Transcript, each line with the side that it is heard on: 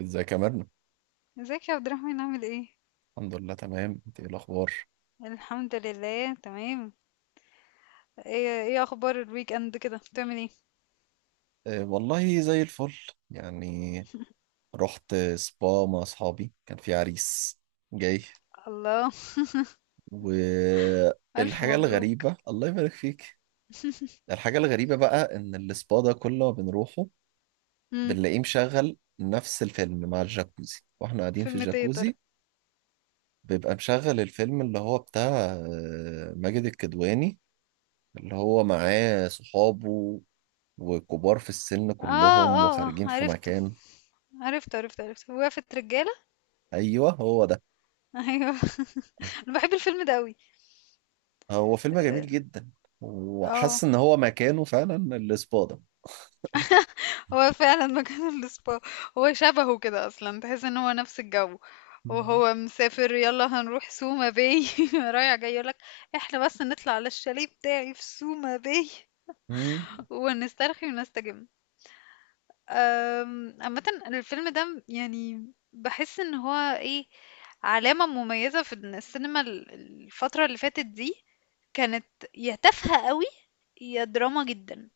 right: ازيك يا مرنة؟
left: ازيك يا عبد الرحمن، عامل ايه؟
right: الحمد لله، تمام. انت ايه الاخبار؟
left: الحمد لله تمام. ايه اخبار الويك اند، كده بتعمل ايه؟
right: أه والله زي الفل، يعني رحت سبا مع اصحابي، كان في عريس جاي.
left: الله. الف
right: والحاجة
left: مبروك.
right: الغريبة الله يبارك فيك، الحاجة الغريبة بقى ان السبا ده كل ما بنروحه
left: امم.
right: بنلاقيه مشغل نفس الفيلم مع الجاكوزي واحنا قاعدين في
left: فيلم ايه يا ترى؟
right: الجاكوزي. بيبقى مشغل الفيلم اللي هو بتاع ماجد الكدواني، اللي هو معاه صحابه وكبار في السن
left: اه،
right: كلهم
left: اه، اه،
right: وخارجين في
left: عرفته،
right: مكان.
left: عرفته، عرفته، عرفته، وقفة رجالة.
right: ايوه هو ده.
left: ايوه، انا بحب الفيلم ده قوي.
right: هو فيلم جميل جدا،
left: اه،
right: وحاسس ان هو مكانه فعلا الاسبادة.
left: هو فعلا مكان السبا. هو شبهه كده اصلا، تحس ان هو نفس الجو.
right: مم.
left: وهو مسافر يلا هنروح سوما باي. رايح جاي يقولك احنا بس نطلع على الشاليه بتاعي في سوما باي
right: مم.
left: ونسترخي ونستجم. عامة الفيلم ده يعني بحس ان هو ايه، علامة مميزة في إن السينما الفترة اللي فاتت دي كانت يا تافهة قوي، يا دراما جدا.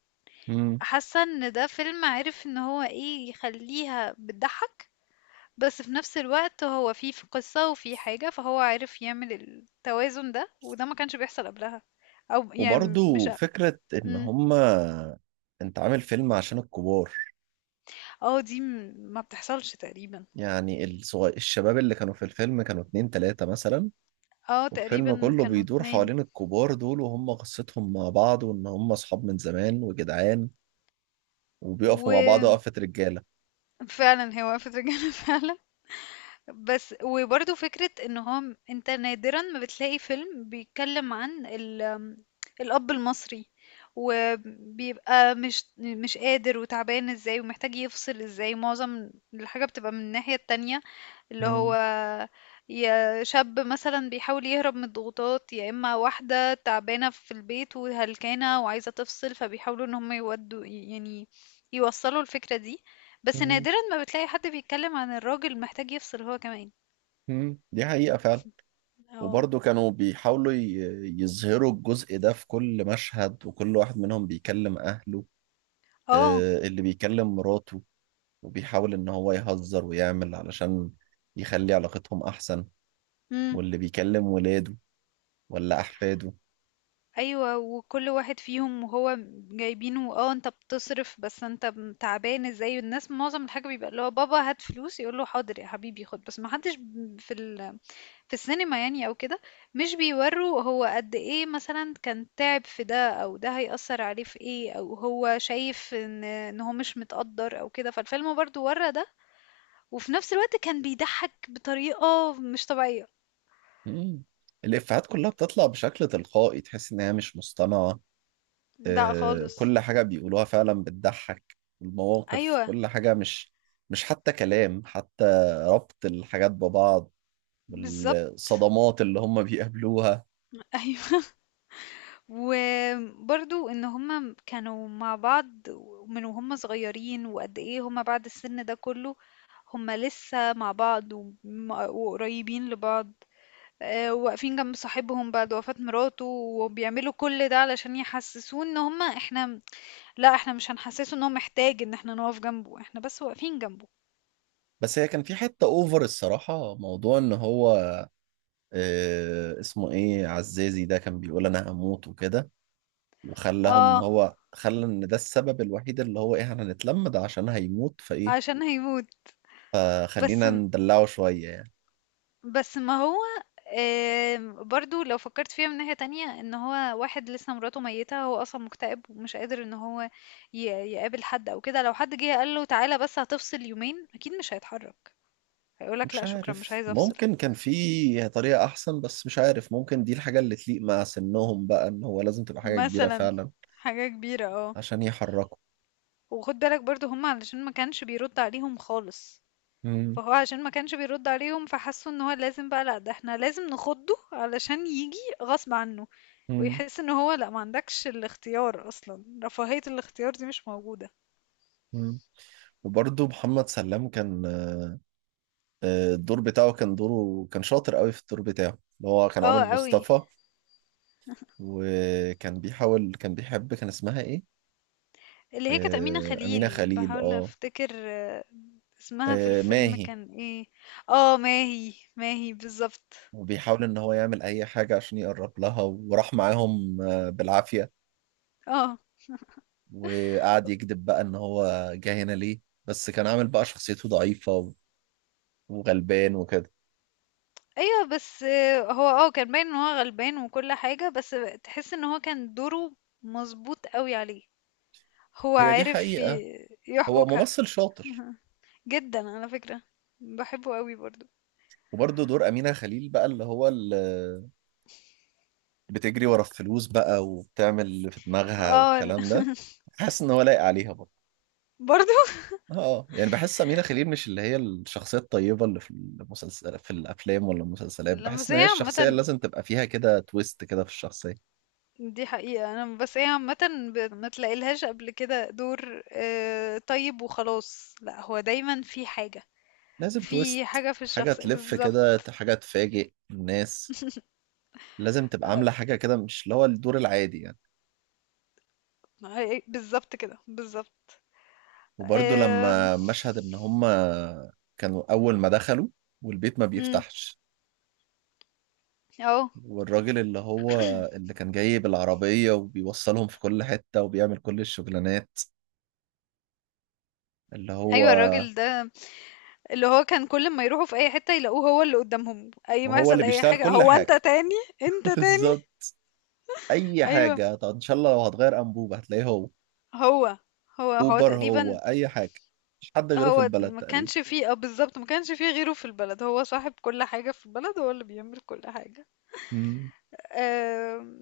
right: مم.
left: حاسة ان ده فيلم عارف ان هو ايه، يخليها بتضحك، بس في نفس الوقت هو فيه في قصة وفيه حاجة، فهو عارف يعمل التوازن ده، وده ما كانش بيحصل قبلها. او يعني مش.
right: وبرضو
left: اه
right: فكرة ان
left: مم.
right: هما انت عامل فيلم عشان الكبار،
left: آه، دي ما بتحصلش تقريبا.
right: يعني الصغير، الشباب اللي كانوا في الفيلم كانوا اتنين تلاتة مثلا،
left: اه،
right: والفيلم
left: تقريبا
right: كله
left: كانوا
right: بيدور
left: اتنين.
right: حوالين الكبار دول وهم قصتهم مع بعض وان هم اصحاب من زمان وجدعان وبيقفوا مع بعض
left: وفعلا
right: وقفة رجالة.
left: هي وقفت رجالة فعلا. بس وبرضه فكرة ان هو انت نادرا ما بتلاقي فيلم بيتكلم عن ال الأب المصري، وبيبقى مش قادر وتعبان ازاي، ومحتاج يفصل ازاي. معظم الحاجة بتبقى من الناحية التانية، اللي هو
right: مم.
left: يا شاب مثلا بيحاول يهرب من الضغوطات، يا اما واحدة تعبانة في البيت وهلكانة وعايزة تفصل، فبيحاولوا ان هم يودوا، يعني يوصلوا الفكرة دي. بس
right: مم.
left: نادرا ما بتلاقي حد بيتكلم عن الراجل محتاج يفصل هو كمان.
right: مم، دي حقيقة فعلا.
left: اه،
right: وبرضه كانوا بيحاولوا يظهروا الجزء ده في كل مشهد، وكل واحد منهم بيكلم أهله.
left: اه.
right: اللي بيكلم مراته وبيحاول إن هو يهزر ويعمل علشان يخلي علاقتهم أحسن،
left: امم.
right: واللي بيكلم ولاده ولا أحفاده.
left: ايوه، وكل واحد فيهم وهو جايبينه، انت بتصرف بس انت تعبان ازاي. الناس معظم الحاجه بيبقى اللي هو بابا هات فلوس، يقول له حاضر يا حبيبي خد، بس ما حدش في في السينما يعني او كده مش بيوروا هو قد ايه مثلا كان تعب في ده، او ده هيأثر عليه في ايه، او هو شايف ان هو مش متقدر او كده. فالفيلم برضو ورا ده، وفي نفس الوقت كان بيضحك بطريقة مش طبيعية.
right: مم. الإفيهات كلها بتطلع بشكل تلقائي، تحس إن هي مش مصطنعة.
left: لا خالص.
right: كل حاجة بيقولوها فعلا بتضحك، المواقف
left: ايوه.
right: كل حاجة، مش حتى كلام، حتى ربط الحاجات ببعض
left: بالظبط.
right: بالصدمات اللي هم بيقابلوها.
left: ايوه. وبرضو ان هما كانوا مع بعض من وهم صغيرين، وقد ايه هما بعد السن ده كله، هما لسه مع بعض وقريبين لبعض. آه، واقفين جنب صاحبهم بعد وفاة مراته، وبيعملوا كل ده علشان يحسسوه ان هما احنا. لا، احنا مش هنحسسه ان هو محتاج ان احنا نقف جنبه، احنا بس واقفين جنبه.
right: بس هي كان في حتة اوفر الصراحة، موضوع ان هو اسمه ايه، عزازي ده كان بيقول انا هموت وكده، وخلاهم ان
left: اه.
right: هو خلى ان ده السبب الوحيد اللي هو ايه احنا هنتلم ده عشان هيموت، فايه
left: عشان هيموت. بس
right: خلينا ندلعه شوية يعني.
left: بس ما هو. برضو لو فكرت فيها من ناحية تانية، ان هو واحد لسه مراته ميتة، هو اصلا مكتئب ومش قادر ان هو ي- يقابل حد او كده. لو حد جه قال له تعالى بس هتفصل يومين، اكيد مش هيتحرك، هيقولك لا
right: مش
left: شكرا مش
right: عارف،
left: عايز افصل.
right: ممكن كان في طريقة احسن، بس مش عارف ممكن دي الحاجة اللي تليق مع سنهم بقى، ان هو لازم تبقى حاجة كبيرة
left: مثلا
right: فعلا
left: حاجة كبيرة، اه.
right: عشان يحركوا.
left: وخد بالك برضو هم علشان ما كانش بيرد عليهم خالص،
right: مم.
left: فهو عشان ما كانش بيرد عليهم، فحسوا ان هو لازم بقى، لأ ده احنا لازم نخضه علشان ييجي غصب عنه،
right: مم.
left: ويحس ان هو لأ، ما عندكش الاختيار اصلا، رفاهية الاختيار دي مش موجودة.
right: مم. وبرضه محمد سلام كان الدور بتاعه كان، دوره كان شاطر قوي في الدور بتاعه، اللي هو كان
left: اه
right: عامل
left: قوي.
right: مصطفى. وكان بيحاول، كان بيحب، كان اسمها ايه؟
left: اللي هي كانت أمينة
right: أمينة
left: خليل،
right: خليل،
left: بحاول
right: اه.
left: افتكر، اسمها في الفيلم
right: ماهي.
left: كان ايه؟ اه، ماهي، ماهي بالظبط.
right: وبيحاول ان هو يعمل اي حاجة عشان يقرب لها، وراح معاهم بالعافية،
left: اه.
right: وقعد يكذب بقى ان هو جه هنا ليه، بس كان عامل بقى شخصيته ضعيفة وغلبان وكده.
left: ايوه، بس هو كان باين ان هو غلبان وكل حاجة. بس تحس ان هو كان دوره مظبوط قوي عليه، هو
right: هي دي
left: عارف
right: حقيقة، هو
left: يحبكها.
right: ممثل شاطر.
left: أها. جدًا على فكرة، باحبه أوي برضه.
right: وبرضه دور أمينة خليل بقى اللي هو بتجري ورا الفلوس بقى وبتعمل اللي في دماغها
left: آه، ال
right: والكلام ده، حاسس ان هو لايق عليها برضه.
left: برضه!
right: اه يعني بحس أمينة خليل مش اللي هي الشخصية الطيبة اللي في المسلسل، في الأفلام ولا المسلسلات،
left: لأ،
right: بحس
left: بس
right: إن
left: هي
right: هي الشخصية اللي
left: عامةً،
right: لازم تبقى فيها كده تويست كده في الشخصية.
left: دي حقيقة. أنا بس هي عامةً ب ما تلاقيلهاش قبل كده دور طيب وخلاص. لأ، هو دايمًا في حاجة،
right: لازم تويست،
left: في حاجة في
right: حاجة
left: الشخص
right: تلف كده،
left: بالضبط.
right: حاجة تفاجئ الناس، لازم تبقى عاملة حاجة كده مش اللي هو الدور العادي يعني.
left: بالضبط كده، بالضبط.
right: وبرضه
left: آمم.
right: لما مشهد إن هما كانوا أول ما دخلوا والبيت ما
left: إمم.
right: بيفتحش،
left: آه.
right: والراجل اللي هو اللي كان جاي بالعربية وبيوصلهم في كل حتة وبيعمل كل الشغلانات، اللي هو
left: أيوه الراجل ده، اللي هو كان كل أمّا يروحوا في أي حتة يلاقوه هو اللي قدّامهم، أي ما
right: وهو اللي
left: يحصل أي
right: بيشتغل
left: حاجة،
right: كل
left: "هو أنت
right: حاجة.
left: تاني؟ أنت تاني؟"
right: بالظبط، أي
left: أيوه،
right: حاجة، طب إن شاء الله لو هتغير أنبوبة هتلاقيه هو،
left: هو، هو
right: أوبر هو،
left: تقريبًا.
right: أي حاجة، مش حد غيره في
left: هو
right: البلد
left: ما
right: تقريبا.
left: كانش فيه، بالظبط، ما كانش فيه غيره في البلد، هو صاحب كل حاجة في البلد، هو اللي بيعمل كل حاجة.
right: مم.
left: أم...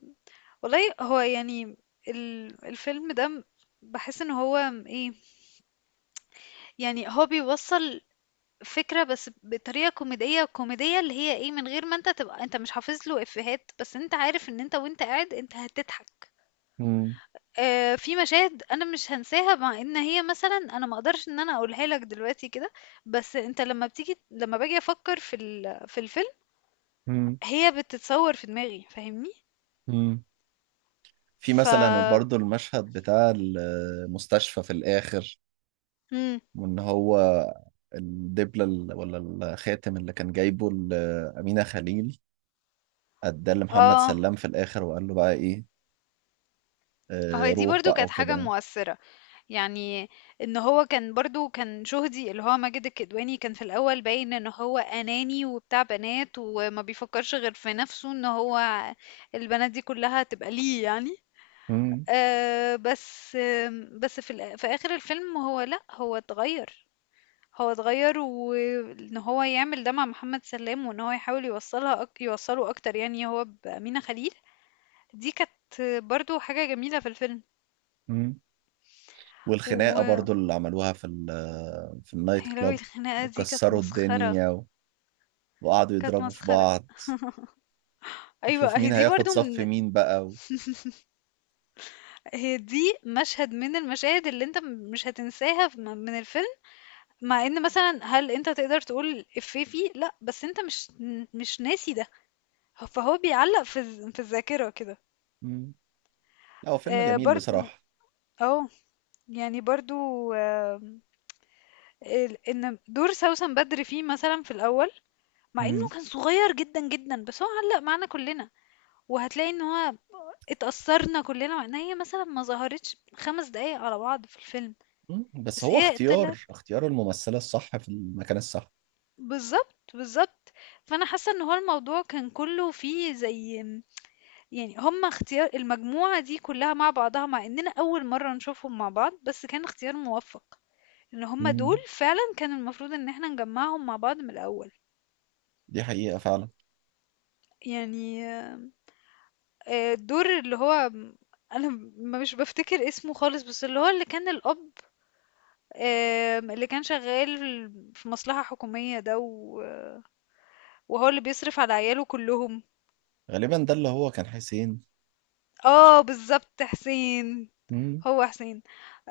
left: والله هو يعني ال- الفيلم ده م- بحس ان هو م- ايه يعني هو بيوصل فكرة، بس بطريقة كوميدية كوميدية اللي هي ايه، من غير ما انت تبقى انت مش حافظ له افيهات، بس انت عارف ان انت وانت قاعد انت هتضحك.
right: مم.
left: في مشاهد أنا مش هانساها، مع إن هي مثلًا أنا ما أقدرش إن أنا أقولها لك دلوقتي كده، بس أنت لمّا باجي أفكّر في في الفيلم،
right: مم.
left: هي بتتصوّر في دماغي، فاهمني؟
right: مم. في
left: ف
right: مثلا برضو المشهد بتاع المستشفى في الآخر،
left: إمم،
right: وإن هو الدبلة ولا الخاتم اللي كان جايبه أمينة خليل اداه لمحمد
left: آه،
right: سلام في الاخر، وقال له بقى ايه،
left: هي دي
right: روح
left: برضه
right: بقى
left: كانت حاجة
right: وكده.
left: مؤثّرة، يعني إن هو كان برضه، كان شهدي اللي هو ماجد الكدواني، كان في الأول باين إن هو أناني وبتاع بنات وما بيفكّرش غير في نَفْسه، إن هو البنات دي كُلّها تبقى ليه يعني.
right: مم.
left: بس في في آخر الفيلم هو لأ، هو اتغيّر. هو اتغيّر وإن هو يعمل ده مع محمد سلام، وإن هو يحاول يوصّله أكتر يعني، هو بأمينة خليل. دي كانت برضه حاجة جميلة في الفيلم.
right: مم. والخناقه برضو
left: و
right: اللي عملوها في في النايت
left: يا لهوي،
right: كلاب،
left: الخناقة دي كانت
right: وكسروا
left: مسخرة،
right: الدنيا و... وقعدوا
left: كانت
right: يضربوا في
left: مسخرة.
right: بعض، وشوف
left: أيوه، أهي
right: مين
left: دي
right: هياخد
left: برضه
right: صف
left: من،
right: مين بقى. و...
left: هي دي مشهد من المشاهد اللي أنت مش هتنساها ف من من الفيلم، مع إن مثلًا هل أنت تقدر تقول إفيه فيه؟ لأ، بس أنت مش ناسي ده. فهو بيعلّق في في الذاكرة كده.
right: مم. لا هو فيلم جميل
left: برضه،
right: بصراحه.
left: آه. يعني برضه. آمم. ال إن دور سوسن بدر فيه مثلًا في الأول، مع إنه
right: مم.
left: كان صغير جدًا، جدًا، بس هو علّق معانا كُلّنا، وهتلاقي إن هو اتأثّرنا كُلّنا، مع إن هي مثلًا ما ظهرتش 5 دقايق على بعض في الفيلم،
right: مم، بس
left: بس
right: هو
left: هي طلعت.
right: اختيار الممثله الصح في المكان الصح.
left: بالضبط، بالضبط. فأنا حاسّة إن هو الموضوع كان كُلّه فيه زي، يعني هم اختيار المجموعة دي كلّها مع بعضها، مع إننا أول مرّة نشوفهم مع بعض، بس كان اختيار موفّق، إن هم دول
right: مم،
left: فعلًا كان المفروض إن إحنا نجمّعهم مع بعض من الأول.
right: دي حقيقه فعلا.
left: يعني الدور اللي هو أنا مش بافتكر اسمه خالص، بس اللي هو اللي كان الأب، اللي كان شغّال في مصلحة حكومية ده، وهو اللي بيصرف على عياله كلّهم.
right: غالبا ده اللي هو كان حسين.
left: آه بالضبط، حسين،
right: مم.
left: هو حسين.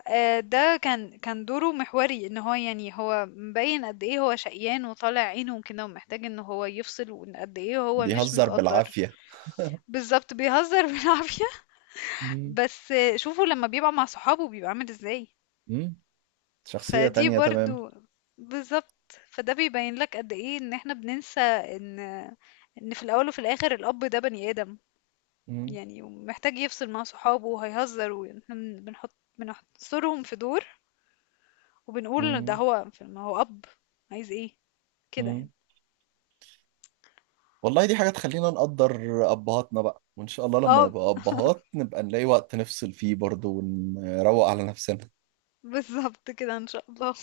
left: آه، ده كان دوره محوري، ان هو يعني هو مبين قد ايه هو شقيان وطالع عينه وكده، ومحتاج ان هو يفصل، وان قد ايه هو مش
right: بيهزر
left: متقدر.
right: بالعافيه.
left: بالظبط بيهزر بالعافية.
right: مم.
left: بس شوفوا لما بيبقى مع صحابه بيبقى عامل ازاي.
right: مم، شخصيه
left: فدي
right: تانية تمام.
left: برضو بالظبط، فده بيبين لك قد ايه ان احنا بننسى ان في الاول وفي الاخر الاب ده بني ادم،
right: مم.
left: يعني ومحتاج يفصل مع صحابه وهيهزر، واحنا بنحصرهم في دور، وبنقول ده
right: مم.
left: هو، ما هو أب، عايز ايه كده
right: مم،
left: يعني.
right: والله دي حاجة تخلينا نقدر أبهاتنا بقى، وإن شاء الله لما
left: اه،
right: نبقى أبهات نبقى نلاقي وقت نفصل فيه برضه ونروق على نفسنا.
left: بالظبط كده ان شاء الله.